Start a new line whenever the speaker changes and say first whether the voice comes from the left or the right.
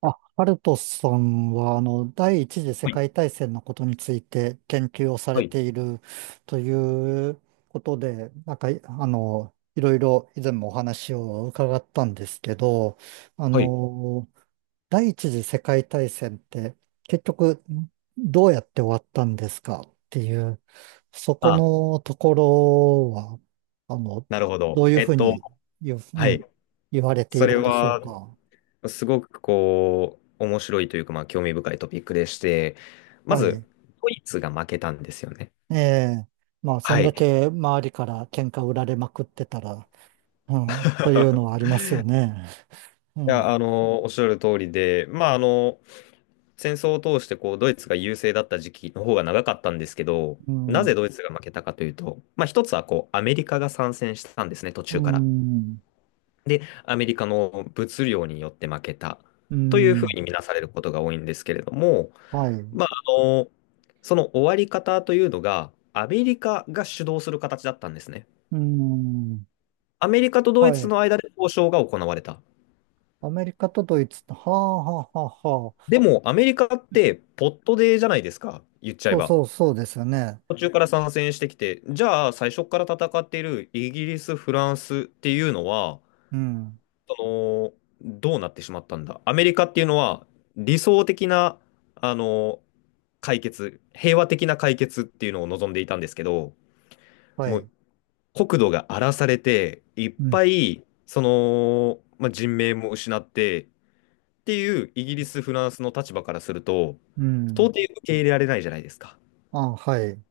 right: あ、ハルトさんは、第一次世
left: はい、
right: 界大戦のことについて研究をされ
left: はい、
right: ているということで、なんか、いあの、いろいろ以前もお話を伺ったんですけど、あ
left: はい。
right: の、第一次世界大戦って結局どうやって終わったんですかっていう、そこ
left: あ、
right: のところは、あの、
left: なるほ
right: ど
left: ど。
right: ういうふうに言う、う
left: はい。
right: ん、言われてい
left: それ
right: るんでしょう
left: は、
right: か。
left: すごくこう、面白いというか、まあ、興味深いトピックでして、ま
right: は
left: ず、
right: い。
left: ドイツが負けたんですよね。
right: ええ、まあ、そ
left: は
right: んだ
left: い。
right: け周りから喧嘩売られまくってたら、うん、というのはあ
left: い
right: りますよね。う
left: や、あ
right: ん、
left: の、おっしゃる通りで、まあ、あの、戦争を通して、こう、ドイツが優勢だった時期の方が長かったんですけど、
right: う
left: なぜ
right: ん、
left: ドイツが負けたかというと、まあ、一つは、こう、アメリカが参戦したんですね、途
right: う
left: 中から。
right: ん、
left: で、アメリカの物量によって負けた
right: う
left: というふう
right: ん、
left: に見なされることが多いんですけれども、
right: はい、
left: まあ、あの、その終わり方というのが、アメリカが主導する形だったんですね。
right: うん、
left: アメリカとドイ
right: は
left: ツ
right: い。
left: の間で交渉が行われた。
right: アメリカとドイツと、はあ、はあ、はあ、はあ、
left: でも、アメリカってポットデーじゃないですか、言っちゃえ
right: そう
left: ば。
right: そう、そうですよね。
left: 途中から参戦してきて、じゃあ最初から戦っているイギリス、フランスっていうのは、
right: うん、
left: その、どうなってしまったんだ。アメリカっていうのは理想的な、あの、解決、平和的な解決っていうのを望んでいたんですけど、
right: は
left: もう
right: い、
left: 国土が荒らされて、いっ
right: うん、
left: ぱい、その、まあ、人命も失ってっていうイギリス、フランスの立場からすると、
right: う
left: 到
right: ん、
left: 底受け入れられないじゃないですか。
right: あ、はい、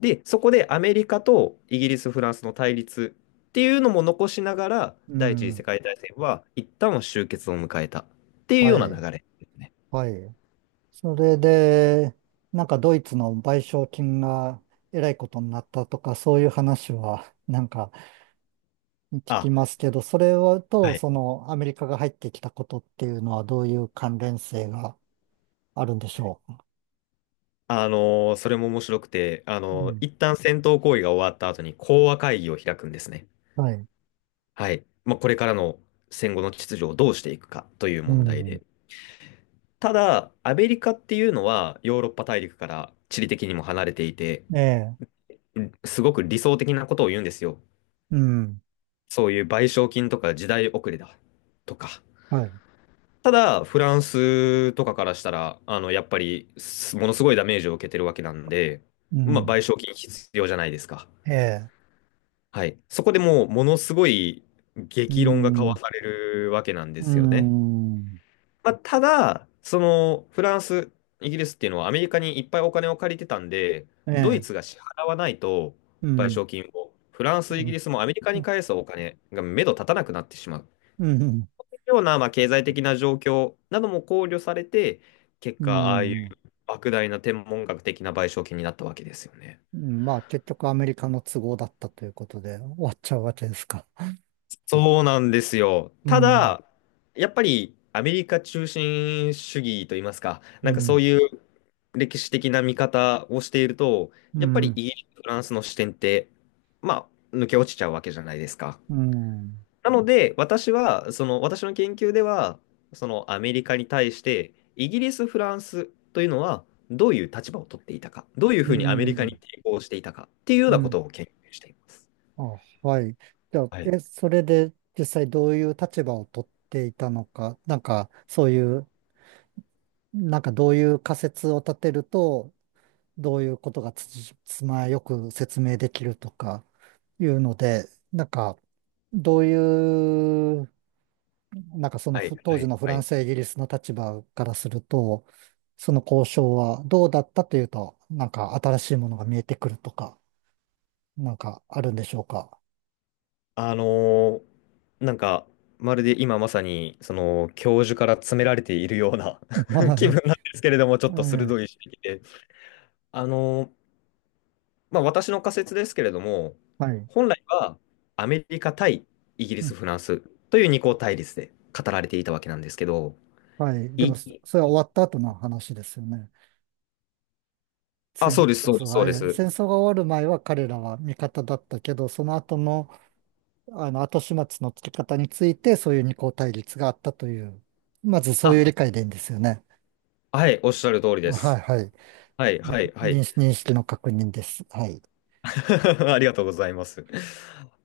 left: で、そこでアメリカとイギリス、フランスの対立っていうのも残しながら、
right: う
left: 第一次世
right: ん、
left: 界大戦は一旦は終結を迎えたっていう
right: は
left: ような流
right: い、
left: れですね。
right: はい。それで、なんかドイツの賠償金がえらいことになったとか、そういう話はなんか聞き
left: あ、
right: ますけど、それはと、
left: はい。
right: そのアメリカが入ってきたことっていうのはどういう関連性があるんでしょ
left: それも面白くて、
right: う。うん、
left: 一旦戦闘行為が終わった後に講和会議を開くんですね。
right: はい。
left: はい。まあ、これからの戦後の秩序をどうしていくかという
right: う
left: 問題
right: ん。
left: で。ただ、アメリカっていうのはヨーロッパ大陸から地理的にも離れていて、
right: ええ。
left: すごく理想的なことを言うんですよ。
right: うん。
left: そういう賠償金とか時代遅れだとか。
right: はい。
left: ただ、フランスとかからしたら、あの、やっぱり、すものすごいダメージを受けてるわけなんで、
right: う
left: まあ、
right: ん。
left: 賠償金必要じゃないですか。
right: ええ。
left: はい。そこでもう、ものすごい
right: う
left: 激論が交わ
right: ん。
left: されるわけなんで
right: う
left: すよね。
right: ん。
left: まあ、ただ、その、フランス、イギリスっていうのはアメリカにいっぱいお金を借りてたんで、
right: え
left: ドイ
right: え。
left: ツが支払わないと、
right: う
left: 賠
right: ん。
left: 償金を、フランス、
right: う
left: イギ
right: ん。
left: リスもアメリカ
right: う
left: に
right: ん。
left: 返すお金が目処立たなくなってしまう。
right: うん。
left: ような、まあ、経済的な状況なども考慮されて、結
right: う
left: 果、ああいう
right: ん
left: 莫大な天文学的な賠償金になったわけですよね。
right: まあ結局アメリカの都合だったということで終わっちゃうわけですか。
left: そうなんですよ。
right: う
left: た
right: ん、
left: だ、やっぱりアメリカ中心主義といいますか、
right: う
left: なんかそ
right: ん、
left: ういう歴史的な見方をしていると、
right: う
left: やっぱり
right: ん、
left: イギリス、フランスの視点って、まあ、抜け落ちちゃうわけじゃないですか。
right: うん、
left: なので、私は、その、私の研究では、そのアメリカに対して、イギリス、フランスというのは、どういう立場を取っていたか、どういう
right: う
left: ふうにアメリカに
right: ん、
left: 抵抗していたかっていうよう
right: う
left: なこ
right: ん。
left: とを研究しています。
right: あ、はい。じゃあ、
left: はい、
right: それで実際どういう立場を取っていたのか、なんかそういう、なんかどういう仮説を立てると、どういうことがつまよく説明できるとかいうので、なんかどういうなんかその
left: はい、
right: 当
left: は
right: 時
left: い、
right: のフ
left: は
right: ラン
left: い。
right: スやイギリスの立場からすると、その交渉はどうだったというと、なんか新しいものが見えてくるとか、なんかあるんでしょうか。
left: あのーなんか、まるで今まさに、その、教授から詰められているような 気
right: は
left: 分なんですけれども、ちょ
right: い。
left: っと鋭
right: はい。
left: い指摘で。あのーまあ、私の仮説ですけれども、
right: はい。
left: 本来はアメリカ対イギリ
right: う
left: ス、
right: ん、
left: フランスという二項対立で語られていたわけなんですけど、
right: はい。で
left: い、
right: も、それは終わった後の話ですよね。
left: あ、そうです、そうです、そうです。
right: 戦争が終わる前は彼らは味方だったけど、その後の、後始末のつけ方について、そういう二項対立があったという、まずそう
left: あ、
right: いう理解でいいんですよね。
left: はい、おっしゃる通りで
right: はい、
left: す。
right: はい。
left: はい、
right: う
left: は
right: ん、
left: い、はい。
right: 認識の確認です。はい。
left: ありがとうございます。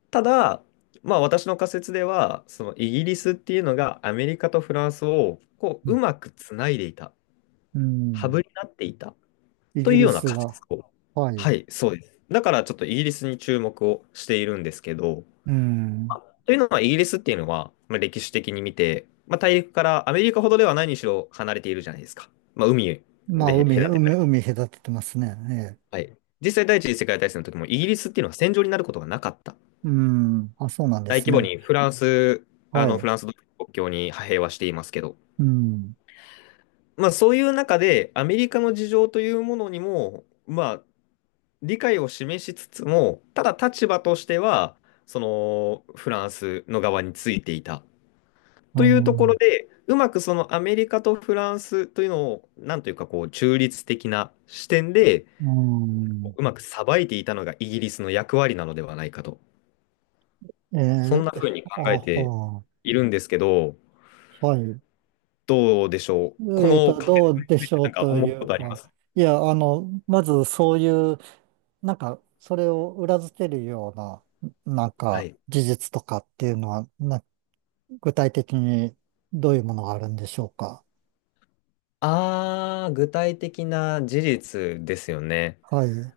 left: ただ、まあ、私の仮説では、そのイギリスっていうのがアメリカとフランスをこう、うまくつないでいた、
right: う
left: ハブ
right: ん。
left: になっていた
right: イ
left: とい
right: ギ
left: う
right: リ
left: ような
right: ス
left: 仮
right: が、
left: 説を。
right: は
left: は
right: い。
left: い、そうです。だからちょっとイギリスに注目をしているんですけど、
right: うん。
left: というのは、イギリスっていうのは、まあ、歴史的に見て、まあ、大陸からアメリカほどではないにしろ離れているじゃないですか。まあ、海で
right: まあ、
left: 隔てる。
right: 海隔ててますね。ええ。
left: はい。実際、第一次世界大戦の時も、イギリスっていうのは戦場になることがなかった。
right: うん。あ、そうなんで
left: 大
right: す
left: 規模
right: ね。
left: にフランス、あ
right: は
left: の、フ
right: い。
left: ランスと国境に派兵はしていますけど、
right: うん。
left: まあ、そういう中で、アメリカの事情というものにも、まあ、理解を示しつつも、ただ立場としては、その、フランスの側についていた。
right: う
left: というところ
right: ん。
left: で、うまくそのアメリカとフランスというのを、なんというかこう、中立的な視点で、
right: うん。
left: うまくさばいていたのがイギリスの役割なのではないかと。
right: え
left: そんな
right: え、
left: ふうに
right: あ
left: 考えて
right: は
left: いるんですけど、
right: あ、はい。
left: どうでしょう。このカフェ
right: どうでしょ
left: なん
right: う
left: か
right: と
left: 思う
right: い
left: こ
right: う
left: とありま
right: か。
left: す
right: いや、まずそういう、なんか、それを裏付けるような、なん
left: は
right: か、
left: い。
right: 事実とかっていうのは、具体的にどういうものがあるんでしょうか。
left: あー、具体的な事実ですよね。
right: はい。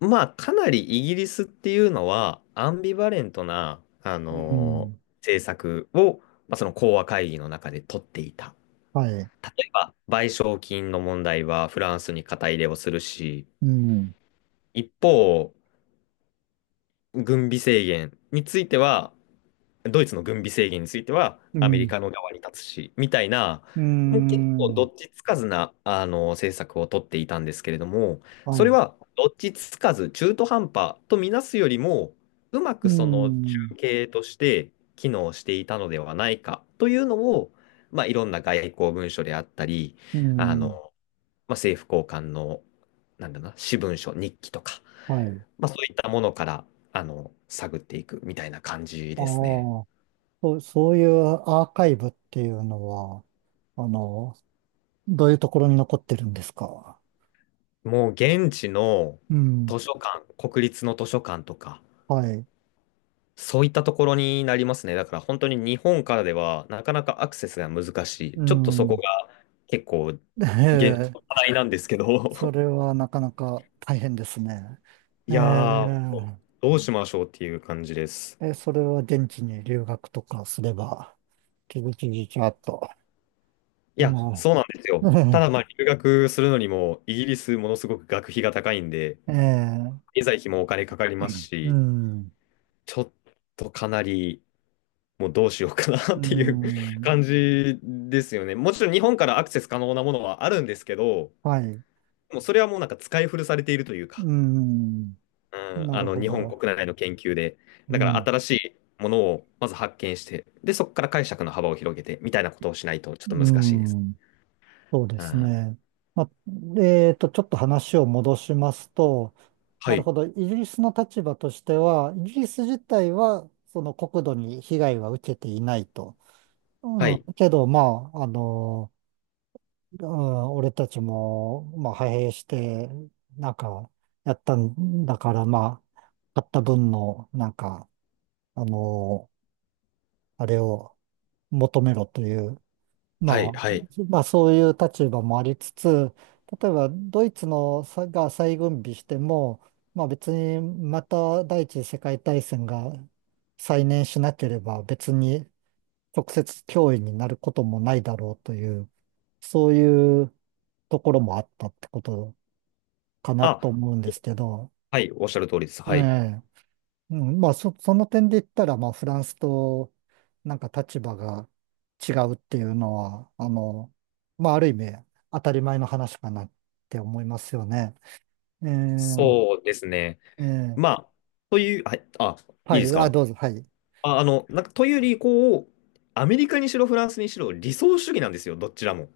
left: まあ、かなりイギリスっていうのは、アンビバレントな、
right: うん。
left: 政策を、まあ、その講和会議の中で取っていた。
right: はい。
left: 例えば、賠償金の問題はフランスに肩入れをするし、
right: うん。
left: 一方、軍備制限については、ドイツの軍備制限については、
right: う
left: アメリ
right: ん。
left: カの側に立つし、みたいな、
right: う
left: もう結構ど
right: ん。
left: っちつかずな、あの、政策を取っていたんですけれども、
right: は
left: それ
right: い。
left: はどっちつかず、中途半端とみなすよりも、うま
right: う
left: くその
right: ん。
left: 中継として機能していたのではないかというのを、まあ、いろんな外交文書であったり、
right: う
left: あの、
right: ん。
left: まあ、政府高官の、なんだろうな、私文書、日記とか、
right: はい。
left: まあ、そういったものから、あの、探っていくみたいな感じ
right: ああ、
left: ですね。
right: そういうアーカイブっていうのは、あの、どういうところに残ってるんですか。
left: もう現地の
right: うん。
left: 図書館、国立の図書館とか、
right: はい。
left: そういったところになりますね。だから本当に日本からではなかなかアクセスが難し
right: う
left: い。ちょっとそこ
right: ん。
left: が結構現状
right: ええ、
left: の課題なんですけ
right: そ
left: ど、
right: れ はなかなか大変ですね。え
left: いやー、どうしましょうっていう感じです。
right: え、それは現地に留学とかすれば。ちびちびちゃっと。
left: いや、
right: う
left: そうなんです
right: ん。
left: よ。た だ、まあ、留学するのにも、イギリスものすごく学費が高いんで、
right: ええ、
left: 経済費もお金かかります
right: う
left: し、
right: ん。
left: ちょっとかなり、もうどうしようかな っ
right: う
left: ていう
right: ん。
left: 感じですよね。もちろん日本からアクセス可能なものはあるんですけど、
right: はい。
left: もうそれはもうなんか使い古されているというか、
right: うん。
left: うん、
right: な
left: あ
right: る
left: の、
right: ほ
left: 日本
right: ど。
left: 国内の研究で。
right: う
left: だから
right: ん。
left: 新しいものをまず発見して、で、そこから解釈の幅を広げて、みたいなことをしないとちょっと
right: う
left: 難しいです。
right: ん。そうで
left: うん、
right: す
left: は
right: ね。まあ、ちょっと話を戻しますと、なる
left: い、
right: ほど。イギリスの立場としては、イギリス自体は、その国土に被害は受けていないと。う
left: は
right: ん。
left: い、
right: けど、まあ、俺たちも、まあ、派兵して、なんか、やったんだから、まあ、買った分の、なんか、あのあれを求めろという、まあ、
left: はい、はい。
right: まあ、そういう立場もありつつ、例えば、ドイツのさが再軍備しても、まあ、別に、また第一次世界大戦が再燃しなければ、別に直接脅威になることもないだろうという、そういうところもあったってことかな
left: あ、
right: と思うんですけど、
left: はい、おっしゃる通りです。
right: え
left: はい。
right: え、うん、まあその点で言ったら、まあフランスとなんか立場が違うっていうのは、まあある意味当たり前の話かなって思いますよね。ええ、
left: そうですね。
right: ええ、
left: まあ、という、はい、あ、い
right: は
left: いです
right: い、あ、
left: か
right: どうぞ、はい。
left: あ、あの、なんか、というより、こう、アメリカにしろ、フランスにしろ、理想主義なんですよ、どちらも。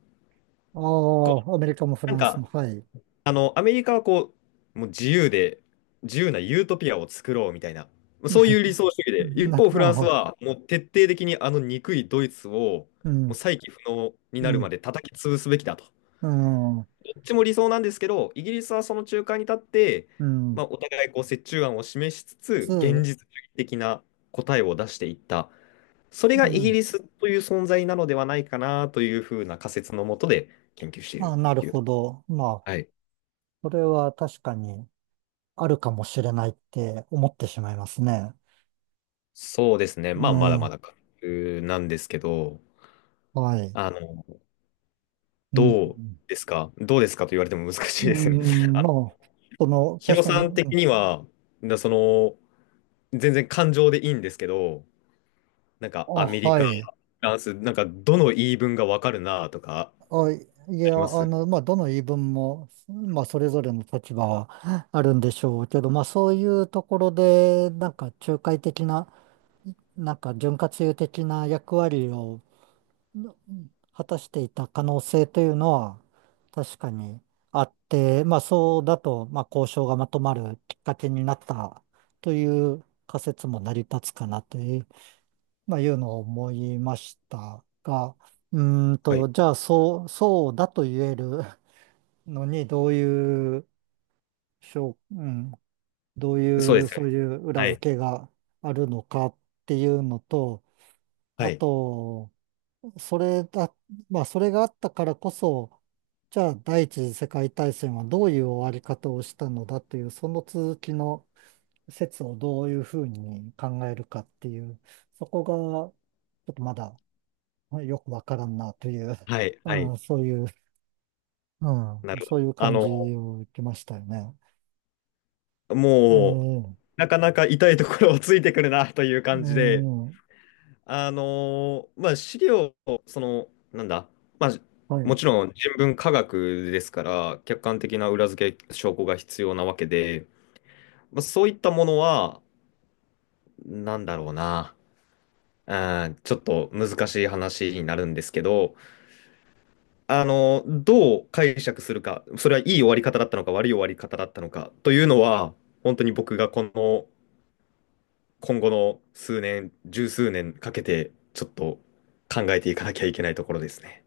right: あ
left: こう、
right: あ、アメリカもフラ
left: なん
right: ンス
left: か、
right: も、はい。
left: あの、アメリカはこう、もう自由で、自由なユートピアを作ろうみたいな、そういう理 想主義で、一
right: な、
left: 方、フ
right: な、
left: ランス
right: あ
left: は、もう徹底的にあの憎いドイツを、
right: う
left: もう
right: ん、
left: 再起不能になる
right: に、
left: まで叩き潰すべきだと。
right: うん、
left: っちも理想なんですけど、イギリスはその中間に立って、
right: うん、
left: まあ、お互いこう折衷案を示しつつ、現
right: つ、
left: 実主義的な答えを出していった。それ
right: う
left: がイギ
right: ん、
left: リスという存在なのではないかなというふうな仮説のもとで研究してい
right: あ、
left: る
right: な
left: っ
right: る
left: ていう。
right: ほど。まあ、
left: はい。
right: これは確かに、あるかもしれないって思ってしまいますね。
left: そうですね。
right: う
left: まあ、まだま
right: ん、
left: だ仮説なんですけど、
right: はい。
left: あの、
right: うん、
left: どうですかどうですかと言われても難しい
right: う
left: ですね。
right: ん、まあ、
left: ヒ
right: 確
left: ロ
right: かに、
left: さん
right: う
left: 的
right: ん、
left: には、だその、全然感情でいいんですけど、なんか
right: あ、
left: アメリ
right: は
left: カ
right: い。
left: ランス、なんか、どの言い分がわかるなとか、
right: あ、い
left: あ
right: や、
left: ります
right: まあ、どの言い分も、まあ、それぞれの立場はあるんでしょうけど、まあ、そういうところで、なんか、仲介的な、なんか、潤滑油的な役割を、の果たしていた可能性というのは確かにあって、まあそうだと、まあ交渉がまとまるきっかけになったという仮説も成り立つかなという、まあいうのを思いましたが、う
left: はい。
right: じゃあそうだと言えるのにしょう、うん、どう
left: そう
right: い
left: で
right: う、
left: すよ
right: そ
left: ね。
right: ういう裏
left: はい。
right: 付けがあるのかっていうのと、
left: は
right: あ
left: い。
right: と、それだ、まあ、それがあったからこそ、じゃあ第一次世界大戦はどういう終わり方をしたのだという、その続きの説をどういうふうに考えるかっていう、そこがちょっとまだよくわからんなという、
left: はい。は
right: う
left: い。
right: ん、そういう、
left: な
right: うん、
left: るほ
right: そう
left: ど。
right: いう
left: あ
right: 感
left: の、
right: じを受けましたよね。
left: もう、
right: ええ、
left: なかなか痛いところをついてくるな という
right: う
left: 感じで、
right: ん、
left: まあ、資料、その、なんだ、まあ、
right: は
left: も
right: い。
left: ちろん人文科学ですから、客観的な裏付け証拠が必要なわけで、まあ、そういったものは、なんだろうな、うん、ちょっと難しい話になるんですけど、あの、どう解釈するか、それはいい終わり方だったのか、悪い終わり方だったのかというのは、本当に僕がこの今後の数年、十数年かけて、ちょっと考えていかなきゃいけないところですね。